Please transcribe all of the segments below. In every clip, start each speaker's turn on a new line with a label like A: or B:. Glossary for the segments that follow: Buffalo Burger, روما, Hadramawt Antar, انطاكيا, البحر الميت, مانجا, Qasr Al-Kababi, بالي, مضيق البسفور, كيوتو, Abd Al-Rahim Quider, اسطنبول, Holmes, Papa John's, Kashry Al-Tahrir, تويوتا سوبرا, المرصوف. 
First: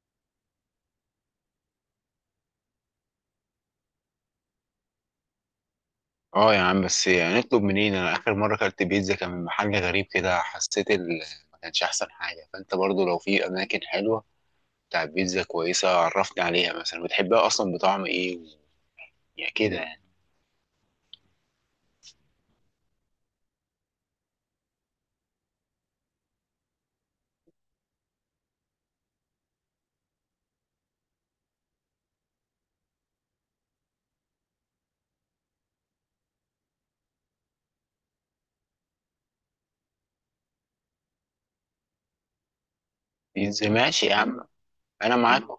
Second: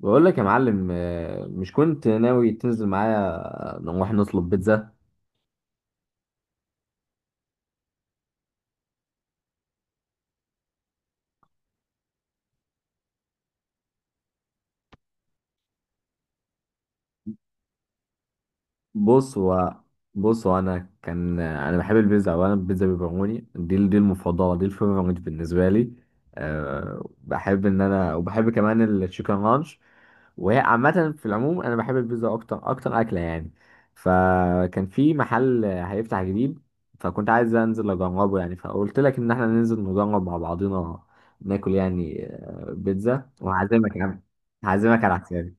A: بقول لك يا معلم، مش كنت ناوي تنزل معايا نروح نطلب بيتزا؟
B: اه يا عم، بس يعني نطلب منين؟ انا اخر مره اكلت بيتزا كان من محل غريب كده، حسيت ما كانش احسن حاجه. فانت برضو لو في اماكن حلوه بتاع بيتزا كويسه، عرفني عليها. مثلا بتحبها اصلا بطعم ايه
A: بص
B: يعني كده
A: هو
B: يعني.
A: بص هو انا كان انا بحب البيتزا. اولا البيتزا بيبروني دي المفضله، دي الفيفوريت بالنسبه لي. أه، بحب ان انا، وبحب كمان التشيكن رانش. وهي عامه في العموم انا بحب البيتزا اكتر، اكتر اكله يعني. فكان في محل هيفتح جديد، فكنت عايز انزل اجربه يعني، فقلت لك ان احنا ننزل نجرب مع بعضينا ناكل يعني بيتزا،
B: بيتزا
A: وهعزمك يا
B: ماشي يا
A: عم.
B: عم.
A: هعزمك
B: انا
A: على
B: معاك
A: حسابي.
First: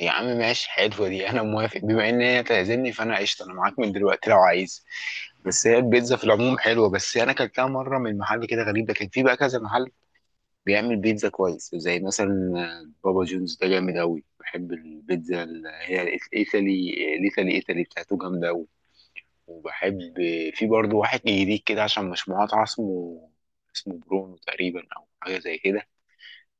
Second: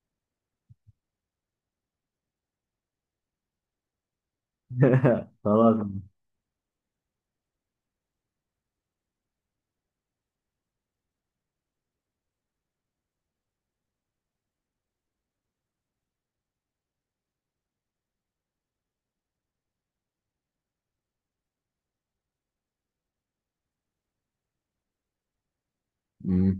B: يا عم، ماشي، حلوه دي، انا موافق. بما ان هي تعزمني فانا قشطه، انا معاك من دلوقتي لو عايز. بس
A: خلاص.
B: هي البيتزا في العموم حلوه، بس انا اكلتها مره من محل كده غريب. ده كان في بقى كذا محل بيعمل بيتزا كويس، زي مثلا بابا جونز. ده جامد أوي، بحب البيتزا اللي هي الإيطالي، الإيطالي إيطالي بتاعته جامدة أوي. وبحب في برضه واحد جديد كده، عشان مش مقاطعة، اسمه برونو تقريبا أو حاجة زي كده.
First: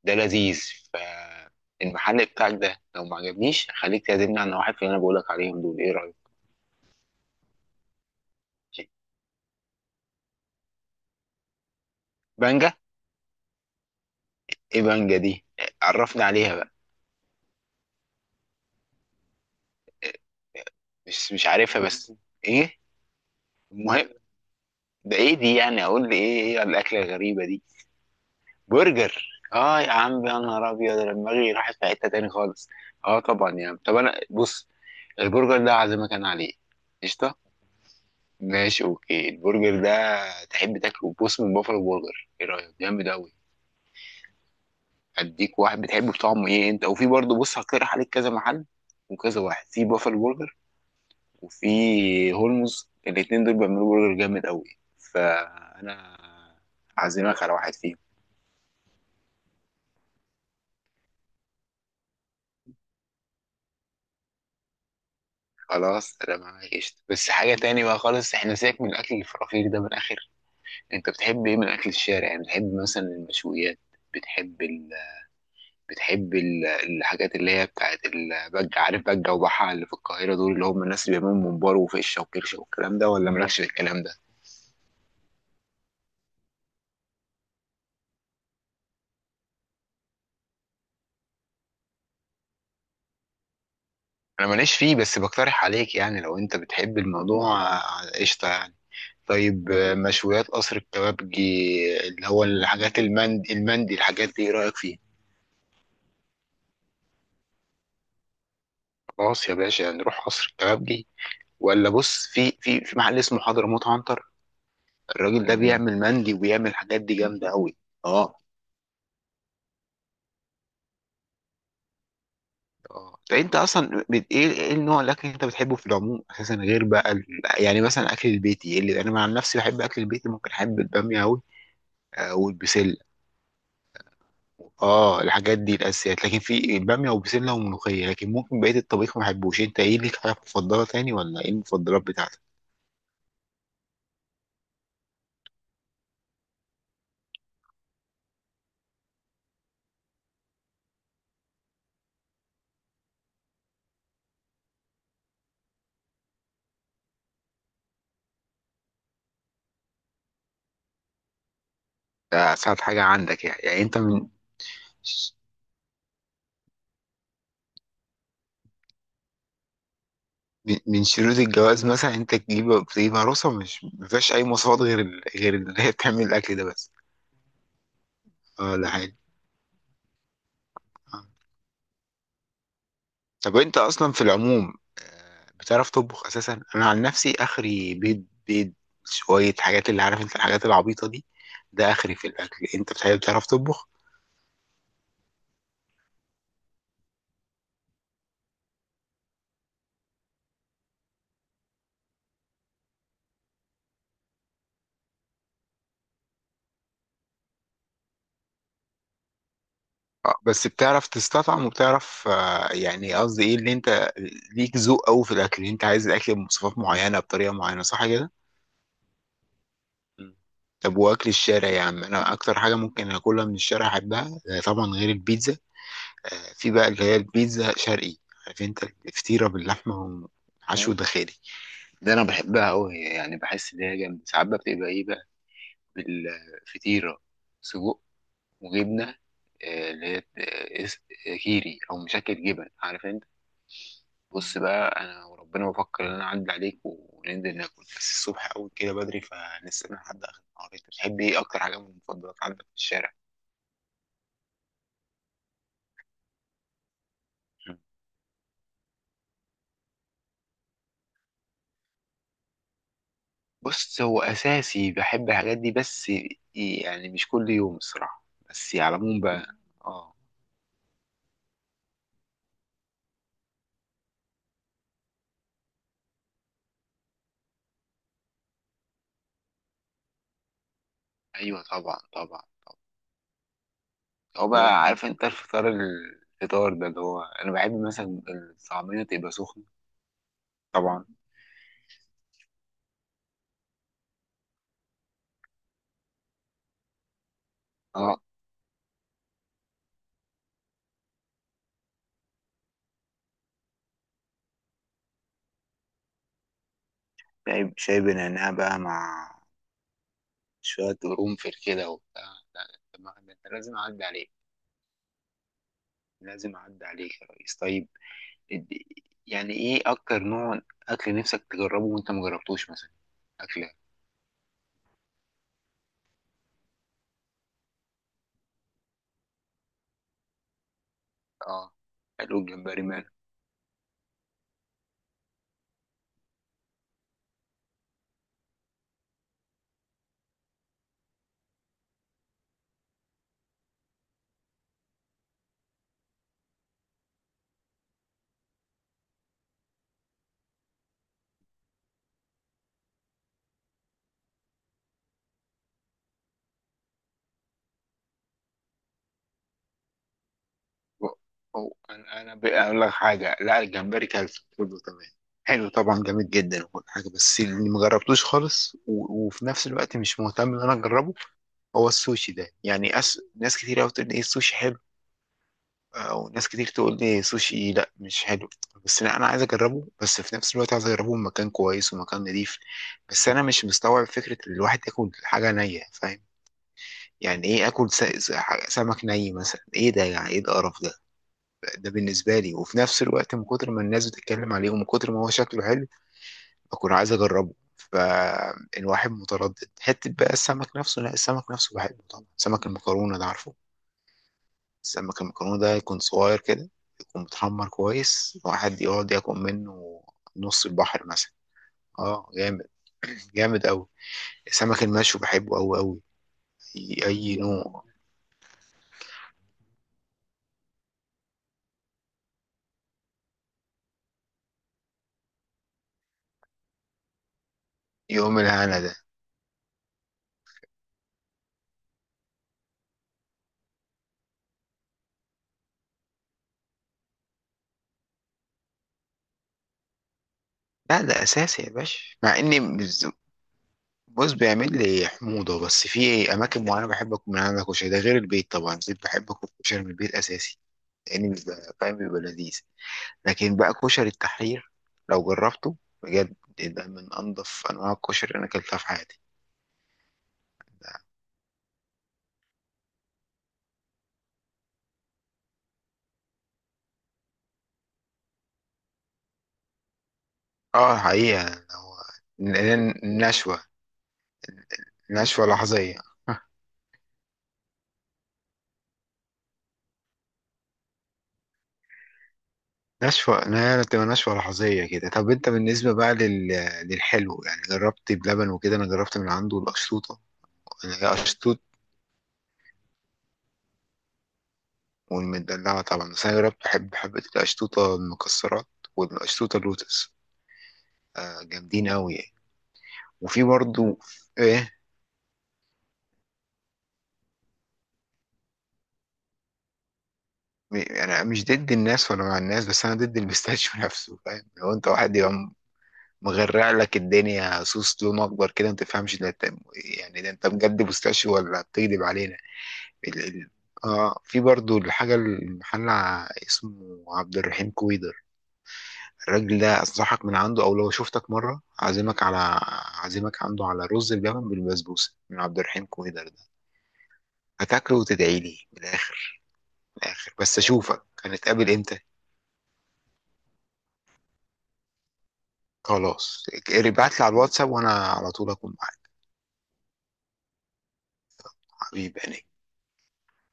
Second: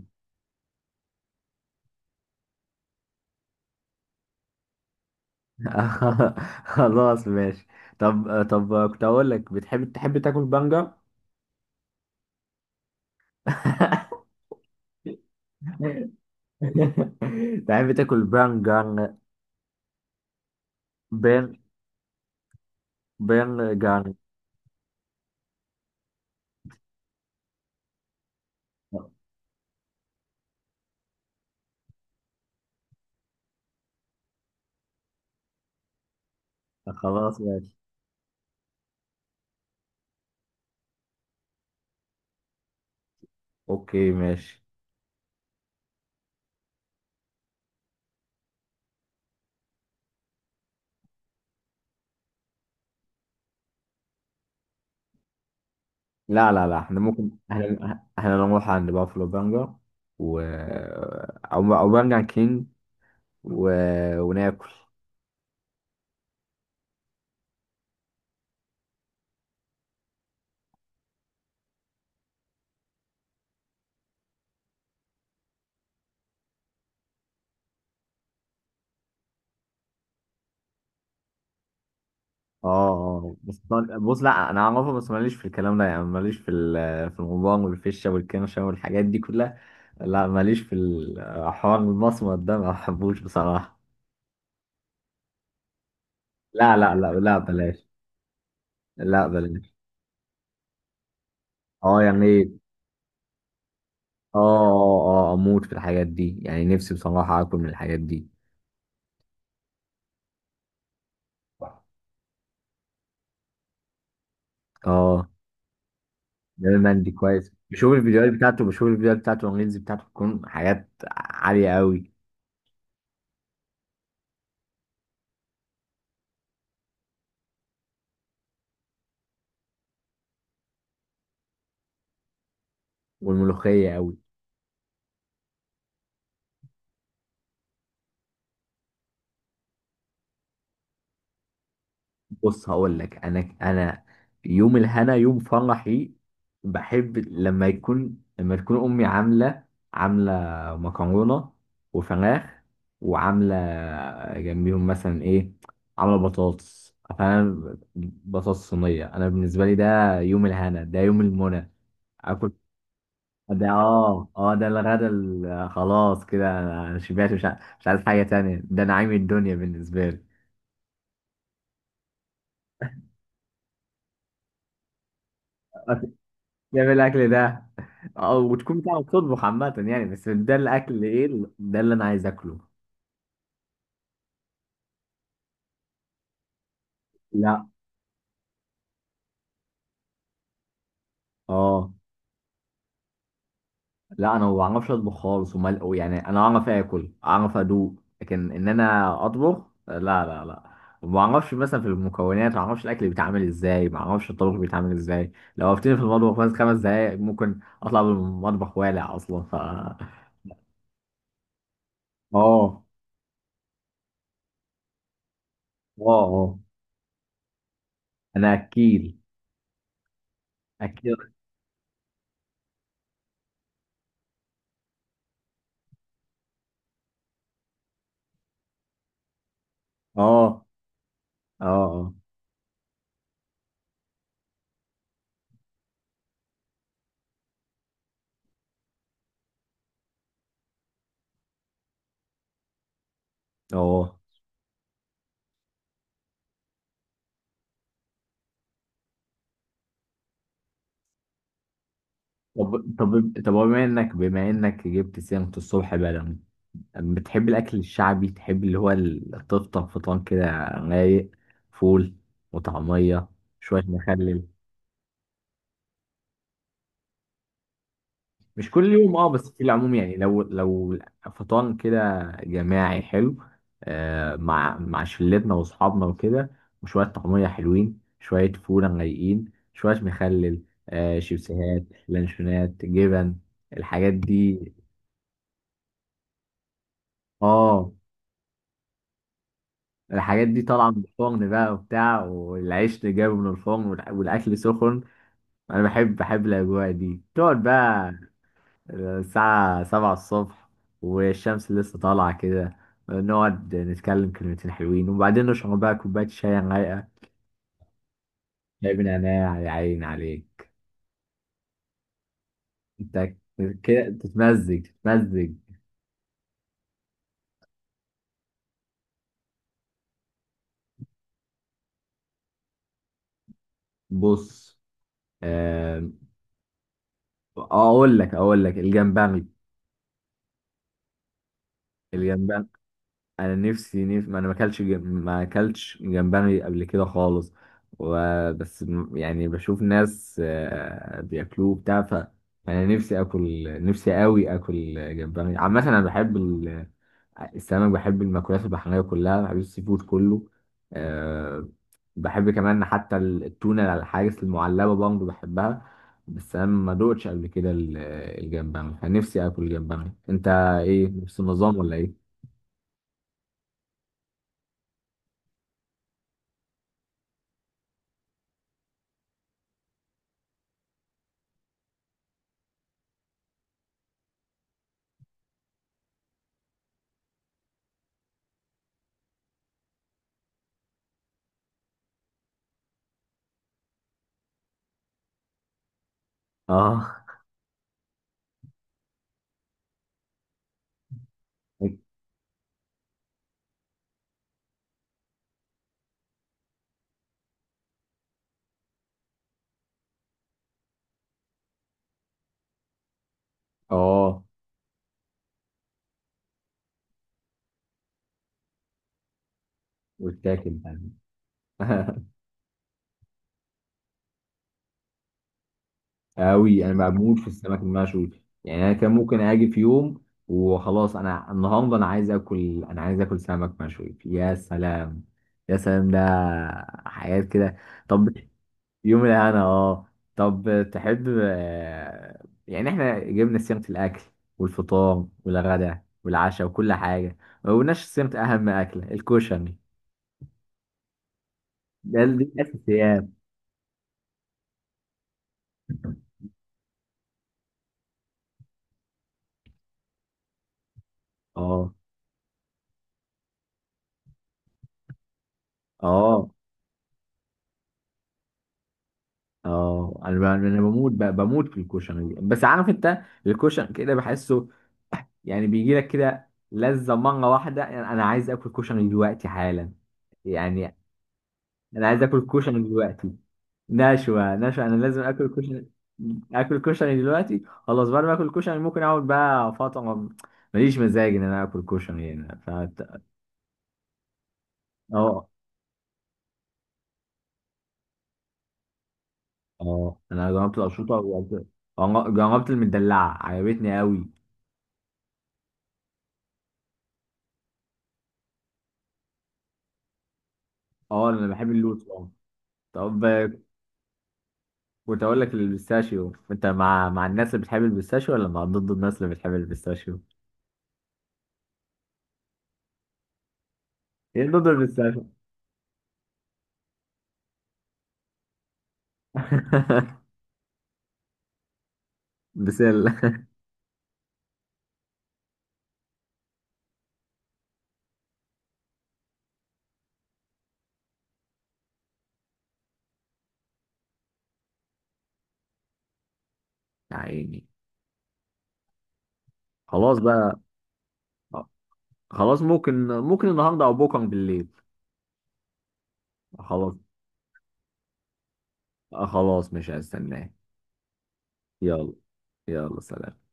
B: ده لذيذ. فالمحل بتاعك ده لو ما عجبنيش، خليك تعزمني عن واحد في اللي أنا بقولك عليهم دول. إيه رأيك؟
A: خلاص ماشي. طب كنت اقول لك، بتحب تاكل بانجا؟
B: بانجا. إيه بانجا دي؟ عرفني عليها بقى.
A: تحب تاكل بانجان؟
B: مش
A: بان،
B: عارفها بس. إيه؟ المهم،
A: بانجان.
B: ده إيه دي؟ يعني أقول لي إيه، إيه الأكلة الغريبة دي؟ برجر. اه يا عم، يا نهار ابيض، أنا دماغي راحت في حته تاني خالص. اه طبعا يا عم. طب انا بص، البرجر ده عازمك انا عليه. قشطه.
A: خلاص ماشي.
B: ماشي، اوكي، البرجر ده تحب تاكله، بص، من بافلو برجر. ايه رايك؟ جامد قوي.
A: اوكي ماشي.
B: اديك واحد بتحبه بطعمه ايه انت، وفي برضه بص، هقترح عليك كذا محل وكذا واحد في بافلو برجر وفي هولمز، الاتنين دول بيعملوا برجر جامد قوي. فانا
A: لا لا لا، احنا ممكن
B: عازمك على
A: احنا
B: واحد فيهم.
A: احنا نروح عند بافلو بانجا، و او بانجان كينج، و... وناكل.
B: خلاص انا معاك قشطة. بس حاجة تاني بقى خالص، احنا سيبك من الاكل الفرافير ده. من الاخر، انت بتحب ايه من اكل الشارع؟ يعني بتحب مثلا المشويات؟ بتحب ال... الحاجات اللي هي بتاعت البجة، عارف بجة وبحة اللي في القاهرة، دول اللي هم الناس اللي بيعملوا ممبار وفشة وكرشة
A: اه
B: والكلام ده، ولا
A: اه، بس
B: مالكش في الكلام ده؟
A: بص، لا انا اعرفه بس ماليش في الكلام ده يعني، ماليش في الغضبان والفشه والكرشه والحاجات دي كلها. لا، ماليش في الحوار المصمت ده، ما بحبوش بصراحة.
B: انا ماليش فيه، بس بقترح عليك. يعني لو انت
A: لا لا
B: بتحب
A: لا لا،
B: الموضوع
A: بلاش.
B: قشطة يعني.
A: لا
B: طيب
A: بلاش.
B: مشويات قصر الكبابجي،
A: اه
B: اللي هو
A: يعني.
B: الحاجات المندي، المندي، الحاجات
A: اه
B: دي ايه رأيك فيها؟
A: اه، اه اموت في الحاجات دي يعني، نفسي بصراحة اكل من الحاجات دي.
B: خلاص يا باشا، نروح قصر الكبابجي. ولا بص، في محل اسمه حضرموت عنتر.
A: اه.
B: الراجل ده بيعمل مندي وبيعمل
A: ده
B: الحاجات
A: مندي
B: دي جامده
A: كويس،
B: قوي.
A: بشوف الفيديوهات
B: اه
A: بتاعته، بشوف الفيديوهات بتاعته، والريلز بتاعته بتكون حاجات عالية قوي.
B: اه. طيب انت اصلا ايه النوع الاكل اللي انت بتحبه في العموم اساسا، غير بقى يعني مثلا اكل البيتي، اللي انا عن نفسي بحب اكل البيتي. ممكن احب الباميه قوي والبسله.
A: والملوخية قوي.
B: اه الحاجات دي الاساسيات، لكن في الباميه وبسله وملوخيه، لكن ممكن بقيه الطبيخ ما بحبوش. انت ايه ليك حاجه مفضله تاني؟ ولا ايه المفضلات بتاعتك؟
A: بص هقول لك، انا يوم الهنا يوم فرحي. بحب لما يكون لما تكون امي عامله، عامله مكرونه وفراخ، وعامله جنبيهم مثلا ايه، عامله بطاطس. فانا بطاطس صينيه، انا بالنسبه لي ده يوم الهنا، ده يوم المنى. اكل.
B: ده اسهل حاجه عندك يعني،
A: ده،
B: يعني انت من
A: ده الغدا خلاص كده، انا أنا شبعت، مش عايز حاجه تانية. ده نعيم الدنيا بالنسبه لي.
B: من من شروط الجواز مثلا انت تجيب عروسه مش مفيهاش اي مواصفات غير غير اللي هي بتعمل الاكل ده
A: جاب
B: بس.
A: الاكل ده. او
B: اه
A: وتكون
B: ده
A: بتعرف
B: حاجه.
A: تطبخ عامه يعني، بس ده الاكل ايه
B: آه.
A: ده اللي انا عايز اكله.
B: طب انت اصلا في العموم بتعرف تطبخ اساسا؟ انا عن نفسي
A: لا.
B: اخري بيض بيض، شويه حاجات اللي عارف انت، الحاجات العبيطه دي،
A: اه.
B: ده اخري في الاكل. انت بتحب بتعرف تطبخ؟
A: لا انا ما بعرفش اطبخ خالص، ومال يعني. انا اعرف اكل، اعرف ادوق، لكن ان انا اطبخ، لا لا لا، ما بعرفش. مثلا في المكونات ما بعرفش الاكل بيتعمل ازاي، ما بعرفش الطبخ بيتعمل ازاي. لو وقفتني في المطبخ بس 5 دقايق ممكن اطلع من المطبخ والع اصلا، ف...
B: بس بتعرف تستطعم وبتعرف
A: اه.
B: يعني، قصدي ايه، اللي انت ليك ذوق قوي في الاكل، اللي انت
A: اه
B: عايز الاكل
A: اه.
B: بمواصفات معينه بطريقه معينه، صح كده؟
A: انا اكيل،
B: مم. طب
A: اكيل.
B: واكل الشارع يا عم، انا اكتر حاجه ممكن اكلها من الشارع احبها طبعا غير البيتزا. في بقى اللي هي البيتزا شرقي، عارف انت الفطيره
A: اه
B: باللحمه وحشو اه داخلي،
A: اه.
B: ده
A: اه
B: انا بحبها قوي. يعني بحس ان هي جامده. ساعات بقى بتبقى ايه بقى؟ بالفطيره سجق وجبنه، اللي هي كيري او مشكل جبن، عارف انت.
A: اه.
B: بص بقى، انا وربنا بفكر ان انا اعدي عليك وننزل ناكل، بس الصبح قوي كده بدري، فنستنى لحد اخر النهار. انت بتحب ايه اكتر حاجه من المفضلات عندك في
A: طب
B: الشارع؟
A: طب طب هو بما انك جبت سيرة الصبح بدري، بتحب الاكل
B: مم.
A: الشعبي؟ تحب اللي هو تفطر فطار كده، رايق، فول وطعمية، شوية
B: بص هو
A: مخلل؟
B: اساسي بحب الحاجات دي، بس يعني مش كل يوم الصراحه،
A: مش
B: بس على
A: كل يوم
B: العموم
A: اه، بس
B: بقى.
A: في العموم
B: اه
A: يعني. لو، فطار كده جماعي حلو، آه، مع شلتنا واصحابنا وكده، وشوية طعمية حلوين، شوية فول رايقين، شوية مخلل، آه،
B: ايوه
A: شيبسيهات،
B: طبعا طبعا.
A: لانشونات، جبن. الحاجات
B: هو
A: دي.
B: بقى عارف انت الفطار، الفطار ده اللي هو انا بحب
A: اه،
B: مثلا الطعميه تبقى سخنه.
A: الحاجات دي طالعة من
B: طبعا.
A: الفرن بقى وبتاع، والعيش اللي جايبه من الفرن، والأكل سخن. أنا بحب الأجواء دي. تقعد بقى
B: اه.
A: الساعة 7 الصبح، والشمس لسه طالعة كده، نقعد نتكلم كلمتين حلوين، وبعدين نشرب بقى كوباية شاي رايقة.
B: شاي شاي بنعناع بقى
A: جايب
B: مع
A: نعناع يا عين عليك.
B: شوية قرنفل كده وبتاع. لا لا، طب ما
A: أنت
B: ده أنت لازم أعدي
A: كده
B: عليك.
A: تتمزج، تتمزج.
B: لازم أعدي عليك يا ريس. طيب إد- يعني إيه أكتر نوع أكل نفسك تجربه وأنت مجربتوش مثلا؟ أكلة
A: بص، آم، أقول لك الجمبري.
B: آه قالوا
A: الجمبري.
B: الجمبري ماله؟
A: انا ما انا ما اكلتش جمبري قبل كده خالص. وبس يعني بشوف ناس بياكلوه بتاع، ف... انا نفسي اكل، نفسي قوي اكل جمبري عامه. انا بحب ال... السمك. بحب المأكولات البحريه كلها، بحب السي فود كله. أه. بحب كمان حتى التونه الحاجز المعلبه برضه بحبها. بس انا ما دوقتش قبل كده الجمبري. انا نفسي اكل جمبري. انت
B: و-
A: ايه، نفس النظام
B: أو
A: ولا
B: أنا
A: ايه؟
B: أنا بقى أقول لك حاجة، لا الجمبري كلته، كله تمام، حلو طبعا، جامد جدا وكل حاجة. بس اللي مجربتوش خالص وفي نفس الوقت مش مهتم إن أنا أجربه، هو السوشي ده. يعني ناس كتير أوي بتقول إيه السوشي حلو، وناس كتير تقول لي سوشي لا مش حلو. بس لا انا عايز اجربه، بس في نفس الوقت عايز اجربه في مكان كويس ومكان نضيف. بس انا مش مستوعب فكره ان الواحد ياكل حاجه نيه، فاهم؟
A: اه.
B: يعني ايه اكل سمك ني مثلا؟ ايه ده يعني؟ ايه القرف ده؟ ده بالنسبه لي. وفي نفس الوقت من كتر ما الناس بتتكلم عليه ومن كتر ما هو شكله حلو، بكون عايز اجربه، فالواحد متردد. حته بقى السمك نفسه، لا السمك نفسه بحبه طبعا. سمك المكرونه ده عارفه،
A: اه.
B: سمك المكرونة ده يكون صغير كده، يكون متحمر كويس، واحد يقعد ياكل منه نص
A: واتاكل.
B: البحر مثلا. اه جامد. جامد أوي. السمك المشوي بحبه أوي أوي.
A: قوي.
B: أي
A: انا
B: أي
A: بموت في السمك
B: نوع.
A: المشوي. يعني انا كان ممكن اجي في يوم وخلاص، انا النهارده انا عايز اكل، انا عايز اكل سمك مشوي. يا سلام، يا سلام ده حياة كده. طب.
B: يوم الهنا ده.
A: يوم الانا، اه. طب تحب، يعني احنا جبنا سيرة الاكل والفطار والغداء والعشاء وكل حاجة، ما قلناش سيرة اهم اكلة، الكشري.
B: لا ده أساسي يا باشا،
A: ده،
B: مع
A: دي
B: إني
A: الاساسيات.
B: بص، بيعمل لي حموضة، بس في أماكن معينة بحب أكل من عندك كشري. ده غير البيت طبعا، البيت بحب أكل كشري من البيت أساسي، لأني بيبقى
A: اه
B: فاهم، بيبقى لذيذ. لكن بقى كشري التحرير، لو جربته، بجد
A: اه.
B: ده من انضف انواع الكشري اللي انا اكلتها في حياتي.
A: اه، انا بموت بموت في الكشري. بس عارف انت، الكشري كده بحسه يعني بيجي لك كده لذة مرة واحدة، يعني انا عايز اكل كشري دلوقتي حالا، يعني
B: اه حقيقة هو
A: انا عايز اكل
B: ن-
A: كشري
B: ن-
A: دلوقتي.
B: نشوة
A: نشوة، نشوة. انا لازم
B: نشوة
A: اكل كشري.
B: لحظية.
A: اكل كشري دلوقتي خلاص، بعد ما اكل كشري ممكن اقعد بقى فترة، ماليش مزاج ان انا اكل كشري. هنا فت...
B: نشوة، لا بتبقى نشوة لحظية كده. طب
A: اه.
B: انت بالنسبة بقى للحلو، يعني جربت بلبن وكده. انا جربت من عنده
A: اه،
B: القشطوطة.
A: انا جربت
B: انا هي
A: الاشرطة،
B: قشطوط.
A: وجربت، جربت المدلعة عجبتني قوي.
B: والمدلعة طبعا. بس انا جربت بحب حبة القشطوطة المكسرات والقشطوطة اللوتس.
A: اه انا بحب
B: جامدين
A: اللوت.
B: قوي يعني.
A: طب،
B: وفي برضو ايه.
A: كنت اقول لك، البيستاشيو، انت مع الناس اللي بتحب البيستاشيو، ولا مع ضد الناس اللي بتحب البيستاشيو؟
B: انا مش ضد الناس ولا مع الناس، بس انا ضد البيستاشيو نفسه، فاهم؟
A: ايه ضد
B: لو انت واحد
A: البيستاشيو؟
B: يبقى مغرع لك الدنيا صوص لون اكبر كده ما تفهمش، ده انت يعني. ده انت بجد بيستاشيو ولا بتكذب علينا؟ ال...
A: بسلة.
B: ال... اه في برضو الحاجه، المحل اسمه عبد الرحيم كويدر. الراجل ده انصحك من عنده، او لو شفتك مره عازمك عنده على رز بلبن بالبسبوسه من عبد الرحيم كويدر ده.
A: يا عيني.
B: هتاكله وتدعي لي من الاخر. من
A: خلاص
B: الاخر، بس
A: بقى.
B: اشوفك هنتقابل امتى؟
A: خلاص، ممكن النهارده او بكره بالليل.
B: خلاص
A: خلاص.
B: ابعت لي على الواتساب وانا على طول اكون معاك.
A: خلاص مش هستناه. يلا.
B: حبيبي يعني.
A: يلا سلام.